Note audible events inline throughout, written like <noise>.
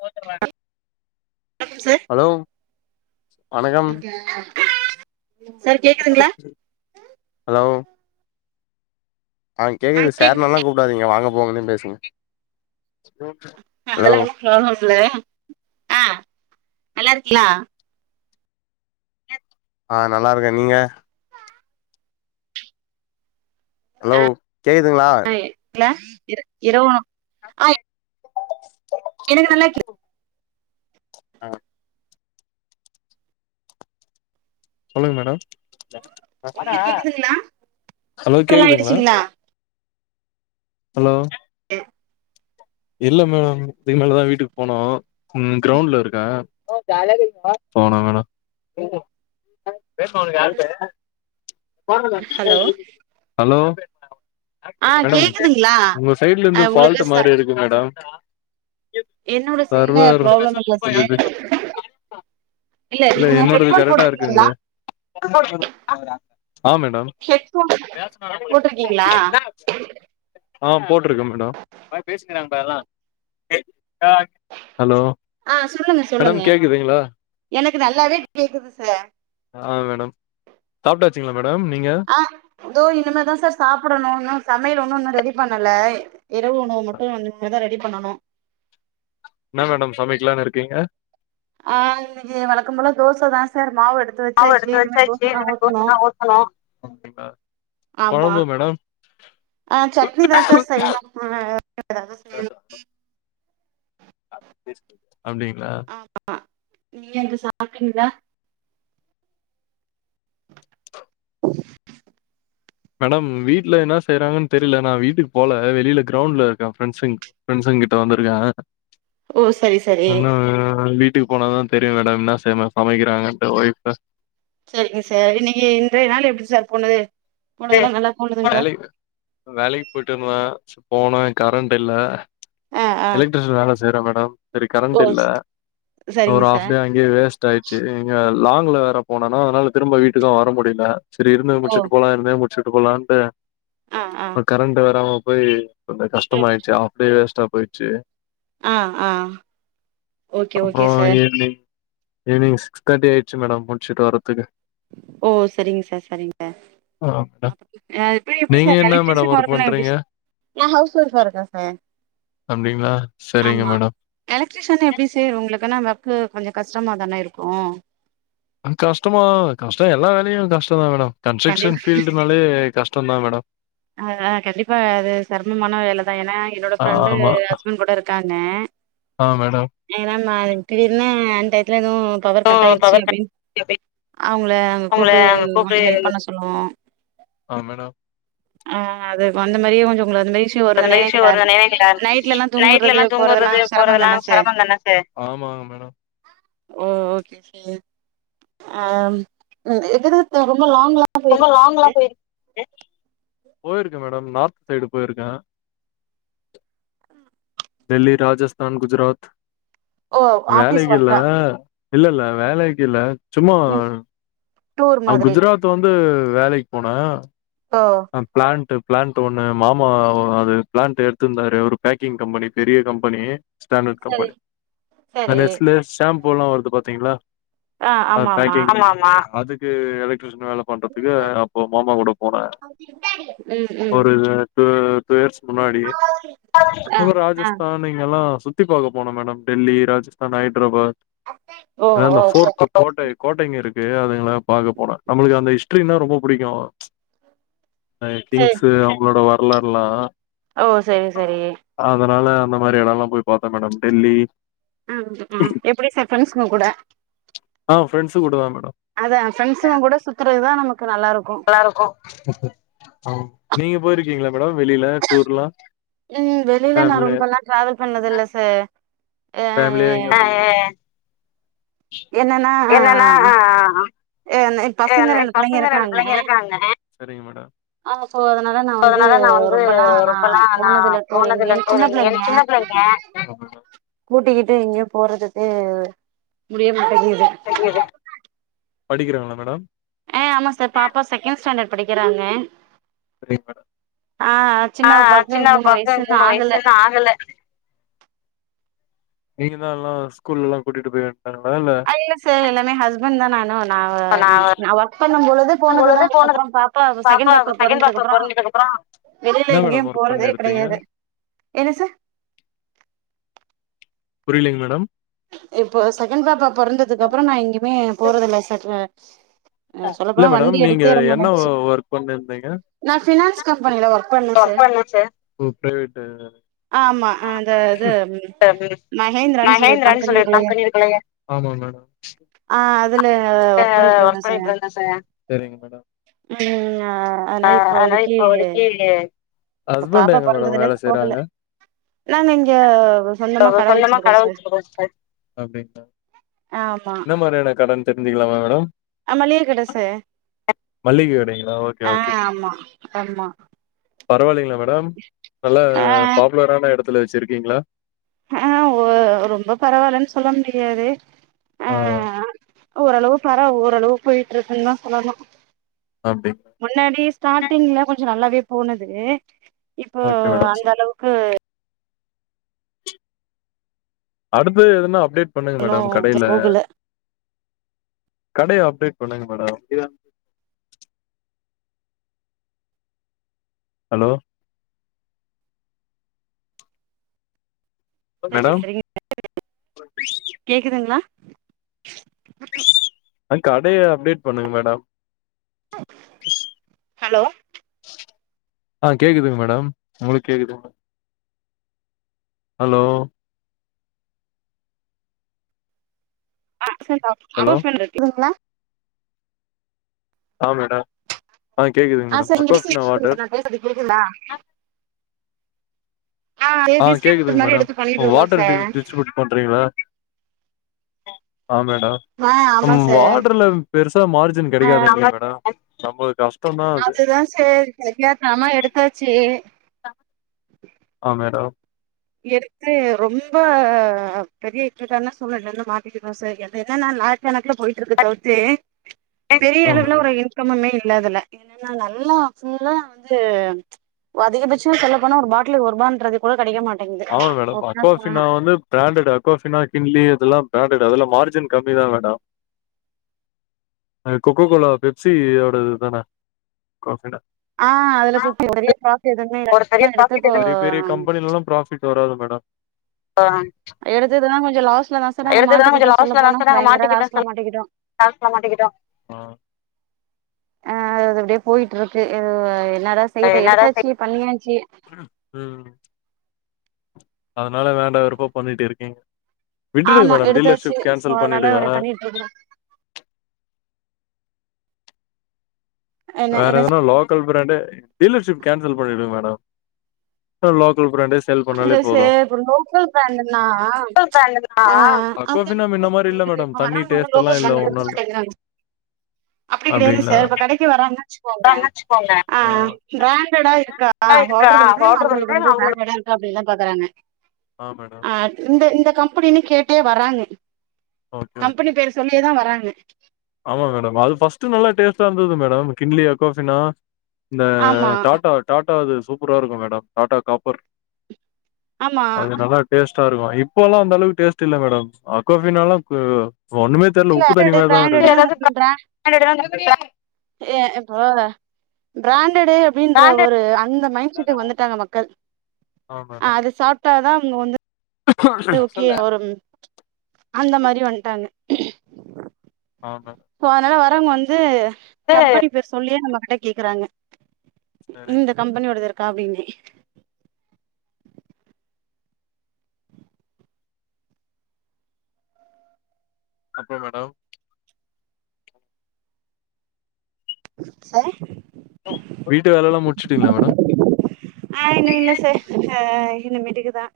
கேக்குது வணக் sir hello வணக்கம் சார் கேக்குதுங்களா ஹலோ ஆ கேகுது சார் நெல்லா கூப்டாதீங்க வாங்க போங்கனே பேசுங்க ஹலோ <unintelligible> ஆ நல்லா இருக்கீங்களா ஆ நல்லா இருக்க நீங்க ஹலோ கேக்குதா இல்ல இர் இரவு ஆ எனக்கு நல்லா கே ஆ சொல்லுங்க மேடம் உங்களுக்கு கேக்குதுங்களா ஹலோ எல்லா கேக்குதுங்களா ஆயிடுச்சுங்களா ஹலோ அ இல்ல மேடம் துகு மேலதா வீட்டுக்கு போனோ ம் க்ரௌண்ட்ல இருக்க போனா வேணா ஹலோ ஹலோ ஆ மேடம் கேக்குதுங்களா ஒங்க சைட்ல இருந்து ஆ உங்களுக்கு பாஃல்ட் ச மாரி இருக்கு மேடம் என்னோட சைட்ல பரவா ப்ராப்ளம் இல்ல சார் இல்ல நீங்க என்னோட ய ஹெட்ஃபோன் கரெக்டா போட்ருக்கீங்களா இருக்குங்ளே ஆ மேடம் ஹெட்ஃபோன் போட்ருக்கீங்களா ஆ போட்ருக்க மேடம் ஹலோ ஆ சொல்லுங்க மேடம் சொல்லுங்க கேக்குதுங்களா எனக்கு நல்லாவே கேக்குது சார் ஆ மேடம் சாப்ட்டாச்சிங்களா மேடம் நீங்க ஆ தோ இனிமதா சார் சாப்படணு இன்னு சமையல் ஒன்னு இன்னு ரெடி பண்ணல இரவு உணவு மட்டு வந்து இனிமேதா ரெடி பண்ணணு என்ன மேடம் சமைக்கலான் இருக்கீங்க ஆ இன்னைக்கு வழக்கம்போல தோச தா சார் மாவு எடு மாவு எடுத்து வச்சாச்சு இனிம தோசதா ஊத்தணு அப்டியா ஆமா கொழம்பு மேடம் ஆ சட்னி தா சார் செய்யணு அ எதாது செய்யணு அப்டிங்களா ஆமா நீங்க அங்க சாப்ட்டீங்ளா மேடம் வீட்ல என்னா செய்றாங்கன் தெரியில நா வீட்டுக்கு போல வெளியில க்ரௌண்ட்ல இருக்க ஃப்ரெண்ட்ஸுங் ஃப்ரெண்ட்ஸுங்கிட்ட வந்துருக்க ஓ சரி சரி இன்னோ வீட் ட்டுகு போனாதா தெரியு மேடம் என்ன செய்மா சமைக்கிறாங்கண்ட்டு ஒய்ஃப் சரிங்க சார் இன்னைக்கி இன்றைய நாளு எப்டி சார் போனது து போனதெல்லா நல்லா போனதுங்களா வேலைக் வேலைக்கு போயிட்டுருந்த போனா கரண்ட் இல்ல ஆ ஆ எலக்ட்ரிஷன் வேல செய்ற மேடம் சரி கரண்ட் ஓ இல்ல ஸ்- ஒரு சரிங்க சார் ஆஃப்டே அங் இங்யே வேஸ்ட் ஆயிடுச்சு இங்க லாங்ல வேற போனனா அதனால திரும்ப வீட்டுக்க வர முடில செரி இருந்தே ஓ முடிச்சுட்டு போலா இருந்தே முடிச்சுட்டு போலான்ட்டு ஆ ஆ கரண்ட் வராம போய் கொஞ்ச கஷ்டமாயிடுச்சு ஆஃப்டே வேஸ்ட்டா போயிச்சு ஆ ஆ ஓகே ஓகே அப்புறம் sir evening evening six thirty ஆயிடுச்சு மேடம் முடிச்சிட்டு வரதுக்கு ஓ சரிங்க சார் சரிங்க ஆ மேடம் ஆ இப்ப எப்டி நீங்க சார் என்ன மேடம் எலக்ட்ரிஷன் ஒர்க் ஒர்க்குனா எப்டி பண்றீங்க நா ஹவுஸ் ஒய்ஃப் ஆ இருக்கே சார் அப்டிங்களா சரிங்க மேடம் எலக்ட்ரிஷன்னா எப்டி சார் உங்களுக்குனா ஒர்க்கு கொஞ்ச கஷ்டமா தானே இருக்கோ கஷ்டமா கஷ்ட எல்லா வேலையு கஷ்டந்தா மேடம் கண்டிப் கன்ஸ்ட்ரக்ஷன் ஃபீல்டுனாலே கஷ்டந்தா மேடம் ஆ அ கண்டிப்பா அது சிரமமான வேலை தா ஏன்னா என்னோட ஃப்ரெண்டு ஆமா ஹஸ்பண்ட் கூட இருக்காங்க ஆ மேடம் ஏன்னா நா திடீர்னு அன்டைத்துல எதுவு பவர் கட் ஆயிடுச்சு பவர் அப்டின்னு கட் அவுங்கள அங்க உங்கள கூப்டு அங்க கொஞ்ச கூப்டு ஹெல்ப் பண்ண சொல்லுவோ ஆ மேடம் ஆ அது வந்த மாரியே கொஞ்ச உங்கள அது மாரியே ஒரு ப்ளீஸ் நெலையில இல்ல நைட்ல எல்லா தூங்குறது நைட்லல்லா தூங்குறது போறதெல்லாம் சிரமம் போறதெல்லா தானே சார் சிரமந்தான சார் ஆமாங்க மேடம் ஓ ஓகே சார் ஆ எதிர்த்தல்லா ரொம்ப லாங்கெல்லா போயிருக்கே மேடம் நார்த் சைடு போயிருக்கே டெல்லி ராஜஸ்தான் குஜராத் ஓ ஆபீஸ் வேலைக்கில்ல ஒர்க்கா இல்ல இல்ல வேலைக்கி இல்ல சும்மா ம் டூர் அ மாதிரி குஜராத் வந்து வேலைக்கி போனே ஓ பிளான்ட் பிளான்ட் ஒன்னு மாமா அது பிளான்ட் எடுத்துருந்தாரு ஒரு பேக்கிங் கம்பெனி பெரிய கம்பெனி ஸ்டாண்டர்ட் சரி கம்பெனி அந்த சரி நெஸ்லே ஷாம்பூல்லா வருது பாத்தீங்களா ஆ அது ஆமா ஆமா பேக்குங் அதுக்கு எலக்ட்ரீசீயன் வேல பண்றதுக்கு அப்போ மாமா கூட போன ம் ம் த டூ இயர்ஸ் முன்னாடி ஆ ஆ ராஜஸ்தான் நீங்க எல்லா சுத்தி பாக்க போன மேடம் டெல்லி ராஜஸ்தான் ஹைதராபாத் ஓ இல்ல ஓ இல்ல சரி பேர்ட்டு கோட்டை கோட்டைங்க இருக்கு அதுங்கால பாக்க போன நம்மளுக்கு அந்த ஹிஸ்டரின்னா ரொம்ப புடிக்கு அ சரி கிங்ஸு அவங்களோட வரலாறுலா ஓ செரி செரி அதனால அந்த மாரி எடம்ல்லா போய் பாத்தே மேடம் டெல்லி ம் ம் எப்டி சார் ஃப்ரெண்ட்ஸ்க்கு கூட ஆ ஃப்ரண்ட்ஸு கூடதா மேடம் அதா ஃப்ரெண்ட்ஸும் கூட சுத்துறது தா நமக்கு நல்லா இருக்கு நீங்க போயிருக்கீங்களா மேடம் வெளியில டூர்ல்லா ம் வெளியில நா ரொம்பல்லாம் டிராவல் பண்ணது இல்லை சார் அ ஃபேமிலியா எங்கயா போயிருக்கீங் என்னன்னா ஆ எனக் எனக் பசங்க ரெண்டு பிள்ளைங்க இருக்காங்க ஆ சோ அதனால நா வந்து அதனால நா வந்து ரொம்பல்லா நா ரொபல்லா நா போனதுல டூர் போனதில்ல எங்கயு டூர் சின்ன பிள்ளைங்க எங்கையு சின்ன பிள்ளைங்க கூட்டிக்கிட்டு எங்கயோ போறதுக்கு முடிய மாட்டேங்கிது படிக்கிறாங்களா மேடம் ஆ ஆமா சார் பாப்பா செகண்ட் ஸ்டாண்டர்ட் படிக்கிறாங்க சரிங்க மேடம் ஆ ஆ சின்னப்பாக்கு சின்ன மூணு பாப்பாக்கு வயசுன்னு மூணு ஆகல வயசு இன்னு ஆகல நீங்க தா எல்லா ஸ்கூல்ல எல்லா கூட்டிட்டு போய் அத்னால அது இல்ல சார் எல்லா ஏ ஹஸ்பண்ட் தா நானும் நா மிஸ் நா ஒர்க் பண்ணூம் பொழுதே இருக்கும் போனதுதா பொழுது போனது அப்புறோ பாப்பா செகண்ட் பாப்பா பாப்பா பொறந்ததுக்குப்புறோ பொறந்ததுக்கு அப்புறோ வெளியில என்ன எங்கேயூ மேடம் ஒர்க் போறதே பண்ணி இருந்தீங்க கிடையாது என்ன சார் புரிலைங் மேடம் இப்போ செகண்ட் பாப்பா பொறந்ததுக்கு அப்புறோ நா எங்கயுமே போறதில்ல சட்னு இல்ல மேடம் நீங்க என்ன நாளாயிடுச்சு ஒர்க் பண்ட்டிருந்தீங்க நா ஃபினான்ஸ் கம்பெனில ஒர்க் பண்ணே சார் ஓ பிரைவேட்டு ஆமா அ தெ இது மகேந்திரான் சொல்லிட் ந்திரா சொல்லி கம்பெனி இருக்கு இங்க அ ஆ அதுல அங்க ஒர்க் பண்ணிட்டு இருந்தே சார் ம் ஆ ஆனா ஆ அதனால இப்போதைக்கு இப்ப ஹஸ்பண்ட் பாப்பா எங்க மேடம் பொறந்ததுல வேல இருந்து போவ் முட்ல செய்றாங்க நாங் இங் இங்க ஒரு சொந்தமா கட வச்சின்ருக்கோ சார் வச்சிருக்கோ சார் அப்டிங்களா ஆமா என்ன மாதிரியான கடன்னு தெரிஞ்சுக்கலாமா மேடம் ஆ மளிய கட சார் மல்லிகை கடைங்களா? ஆ ஆம்மா ஆம்மா பரவாயில்லங்களா மேடம் நல்லா ஆ பாப்புலரான எடத்துல வச்சுருக்கீங்களா ஆ வோ ரொம்ப பரவாயில்லன்னு சொல்ல முடியாது அ அ ஓரளவு பரவா ஓரளவுக்கு போயிட்டு இருக்குன்னதா சொல்லணூ ஆப்டி முன்னாடி ஸ்டாடிங்ல கொஞ்சோ நல்லாவே போனது இப்போ ஓகே மேடம். அந்த சூப் அளவுக்கு அடுத்தது எதுனா அப்டேட் பண்ணுங்க இன்னு மேடம் கடயில போகல கடய அப்டேட் பண்ணுங்க மேடம் இல் ஹலோ செரி மேடம், செரிங்க கத்து குடுங்க கேக்குதுங்களா <inaudible> ஆ கடய அப்டேட் பண்ணுங்க மேடம் <inaudible> ஹலோ ஆ கேக்குதுங்க மேடம் உங்களுக்கு கேக்குதுங்ளா ஹலோ அ <inaudible> ஹலோ. அடோஃபில்ல இருக்கீங்களா ஆ மேடம் ஆ கேட்குதுங்க ஆ மேடம் சார் நீங்க பேசுறது அக்கோஃபினா கேக்குது வாட்டர் சார் நா பேசுறது கேக்குதுங்ளா ஆ டிஸ்ட்ரிபியூட்டர் கேக்குதுங்க மாரி மேடம் எடுத்து ஓ பண்ணிட்டு இருந்தோ வாட்டர் சார் டிஸ்ட் டிஸ்டரிபியூட் பண்றீங்களா ஆ மேடம் ஆ ஆமா அம் சார் வாட்டர்ல பெருசா மார்ஜின் ஆ கிடைக்காதுங்ளோ மேடம் அம்பது காஸ் அதுதா செரி தெரியாத்தனமா எடுத்தாச்சு ஆ ஆ மேடம் எடுத்து ரொம்ப பெரிய இக்கட்டான சூழ்ல இருந்து மாட்டிக்கிட்டோ சார் என்ன என்னன்னா <unintelligible> கணக்குல போயிட்டு இருக்க தோவுர்த்து பெரிய ஆ அளவுல மேடம் ஒரு இன் கம்மே இல்லாததுல்ல என்னன்னா நல்லா புல்லா வந்து ஓ அதிகபச்சோ சொல்லப்போனா ஒரு பாட்டிலுக்கு ஒரு ரூபான்றது கூட கெடைக்க மாட் ஆமா மேடம் அக்வாஃபினா வந்து பிராண்டடு அக்வாஃபினா கின்லி இதெல்லா பிராண்டடு அதெல்லா மார்ஜின் கம்மி தா மேடோ கொக்கோ கோலா பெப்சி அதோடது தானே காவ் பிரண்டா ஆ அதுல சுத்தி <unintelligible> பாத்து எதுவுமே ஒரு சும்ம எடுத்துப்போ அம் திருப்பி வராது மேடோ எடுத்தது நா கொஞ்ச லாஸ்ட்ல தா சர நாங்க கொஞ்சோ மாட்டிக்கிட்டோ சொல்ல போன பயங்கர லாஸ்ட்ல மாட்டிக்கிட்டோ லாஸ்ட்ல மாட்டிக்கிட்டோ ஆ அது அப்டியே போயிட்டு இருக்கு <unintelligible> என்னடாஸ் என்னடா <unintelligible> அதனால வேண்டா வெறுப்பா பண்ணிட்டு இருக்கீங்க விட்டுருங்க ஆமா மேடம் எடுத்தாச்சு டீலர்ஷிப் சோ கேன்சல் அதனால பண்ணிடுங்க அ <unintelligible> என்ன வேற என்ன எததுனா லோக் லோக்கல் பிராண்டே டீலர்ஷிப் கேன்சல் பண்ணடுங்க மேடம் லோக்கல் பிராண்டேஸ் இல்ல சே <unintelligible> லோக்கல் பிராண்டுனா லோக்கல் பிராண்டுனா அ அந்த அக்வாஃபினா மின்ன மாரி இல்ல மேடம் <inaudible> தண்ணி வராறங்க டேஸ்ட்டெல்லா லோக்கல் இல்ல பிராண்டே எடுக்க ஒன்னு இல்ல மாட்டே இருக்கிறாங்க அப்டி கெடையாது அப்டிங்களா சார் இப்ப கடைக்கு வராங்க வச்சிக்கோங்க வச்சுக்கோங்க ஆ பிராண்டா இருக்காத இருக்கா ஹோட்டர் வந்து பவுடர் அவங்களுக்கு வந்து அவங்களுக்கு பிராண்டடா இரு அப்டிதா பாக்குறாங்க ஆ மேடம் அட் இந்த இந்த கம்பெனின்னு கேட்டே வராங்க ஓகே ஓகே கம்பெனி பேரு சொல்லியேதா வராங்க ஆமா மேடம் அது ஃபர்ஸ்ட் நல்லா டேஸ்ட்டா இருந்தது மேடம் கிண்டலி அக்வாஃபினா இந்த ஆமா டாடா டாடா அது சூப்பரா இருக்கு மேடம் டாடா காப்பர் ஆமா அது நல்ல டேஸ்ட்டா இருக்கு இப்போல்லா அந்த அளவுக்கு டேஸ்ட் இல்ல மேடம் அக்வாஃபீனாலா <unintelligible> ஒன்னுமே தெர்ல இல்ல உப்பு தண்ணி மாரி தா பிராண்டடுனா வருது ஏ இப்போ பிராண்டடு அப்டின்ற பிராண்டட் ஒரு அந்த மைண்ட் செட்டுக்கு வந்துட்டாங்க மக்கள் ஆ மேடம் அது சாப்டா தா அவங்க வந்து ஓகே யா ஒரும் அந்த மாரி வந்டாங்க ஆஹ சோ அதனால வரவங்க வந்து கம்பெனி பேர் சொல்லியே நம்ம கிட்ட கேக்கறாங்க சரிங்க இந்த கம்பெனியோடது இருக்கா அப்டின்னு அப்றோ மேடம் ச வீட்டு வேலல்லா முடிச்சிட்டீங்ளா மேடம் ஆ இன்னு இல்ல சார் ஆ இனுமேட்டுக்கு தா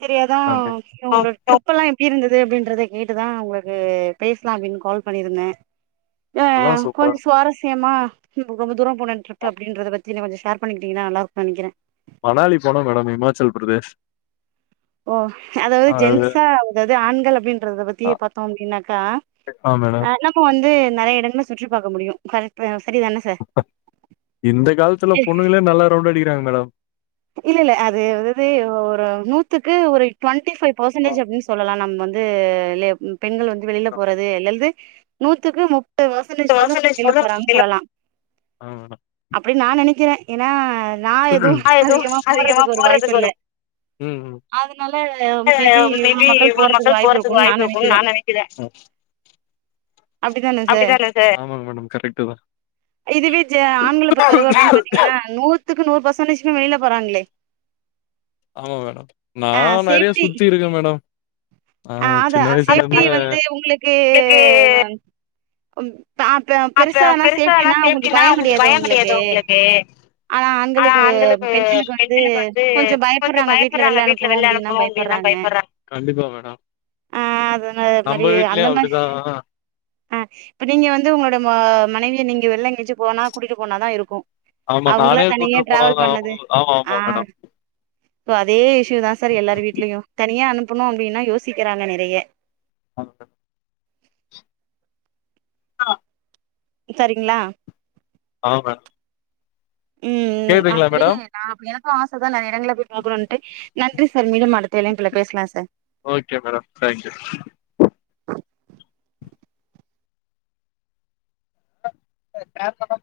செரி அதா அப்டி இவ்ளோட ட்ரிப் எல்லா எப் டி இருந்தது அப்டின்றத கேட்டுதா உங்களுக்கு பேசலா அப்டி கால் பண்ணிருந்த ஆ எல்லா சூப்பரா கொஞ்ச இருந்தது சுவாரஸ்யமா ம் ரொம்ப தூரோ போன ட்ரிப் அப்டின்றத பத்தி நீ கொஞ்ச ஷேர் பண்ணிக்கிட்டிங்கனா நல்லாருப்ப நெனக்கிற மணாலி போன மேடம் இமாச்சல் பிரதேஷ் ஓ அதாவது அது ஜென்ஸா அதாவது ஆண்கள் அப்டின்றத பத்தி பாத்தோ அப்டின்னாக்கா ஆ மேடம் ப்போ வந்து நெறைய எடம்ல சுற்றி பாக்க முடியும் கரெக் இப்ப சரி தானே சார் இந்த காலத்துல பொண்ணுங்களே நல்லா ரவுண்ட் அடிக்றாங்க மேடம் இல்ல இல்ல அது அது ஒரு நூத்துக்கு ஒரு டுவெண்ட்டிஃபைவ் பெர்சன்டேஜ் அப்டின் சொல்லலா நம்ம வந்து து லே பெண்கள் வந்து வெளில போறது அல்லது நூத்துக்கு முப்பது வச பர்சென்டேஜ் பொண்ணுங்க பர்சன்டேஜ் வெளில சொல்ல போறாங்கான்னு முடில சொல்லலா ஆனா அப்டி நா நெனைக்கிறே ஏன்னா நா எதுவு நா எதும் அதிகமா ஒரு வாய்ப்பு போறதுக்கு இல்ல வரும் ம் அதனால மேபி இவ்வளோ மக்கள் போறதுக்கு வாய்ப்பு இருக்கும்னு நா நெனைக்கிறே அப்டிதான சார் ஆமா மேடம் கரெக்ட் தா இதுவே ஜ ஆண்கள பொறுத்தளவு அப்டின்னு பாத்தீங்கன்னா நூத் நூத்துக்கு நூறு பர்சன்டேஜ்மே வெளில போறாங்ளே ஆமா மேடம் நா நெறைய சுத்திருக்கே மேடம் ஆ அ சின்ன அதான் வயசுல சேஃப்ட்டி இருந்து வந்து உங்களுக்கு உங்களுக்கு பா ப அப்ப பெருசானா பெருசா ஆனா சேஃப்டினா கொஞ்ச பயம் உங்களுக்கு கெடையாது ஒங்களுக்கு உங்களுக்கு ஆனா ஆண்களுக்கு பெண்களுக்கு வந்து கொஞ்சோ பயப்பட்றாங்க வீட்ல வெள்ள அனுப்பனு வெளில அப்டின்னா அனுப்பணு பயப்படுறாங்க பயப்பட்றாங்க கண்டிப்பா மேடம் அ அதனா அது மாரி நம்ம அந்த வீட்லயு மாரி அப்டிதா அ இப்ப நீங்க வந்து உங்களோட மனைவிய நீங்க வெளில எங்காச்சு போனா கூட்டிட்டு போனாதா இருக்கு ஆமா அவங்களா நானே தனியா கூட்டு டிராவல் போனாதா பண்ணது அவங்கள. அ ஆமா ஆமா மேடம் ஸோ அதே இஷ்யூ தா சார் எல்லார் வீட்லயு தனியா அனுப்பணும் அப்டின்னா யோசிக்கிறாங்க நெறைய <unintelligible> அ சரிங்ளா ஆமா மேம் ம் ம் அதனாலயே மேடம் நான் அப்ப எனக்கு ஆச தான நா எடங்கள போய் பாக்கணுன்ட்டு நன்றி சார் மீண்டு அடுத்த இனைப்புல பேசலா sir okay madam thank you <unintelligible>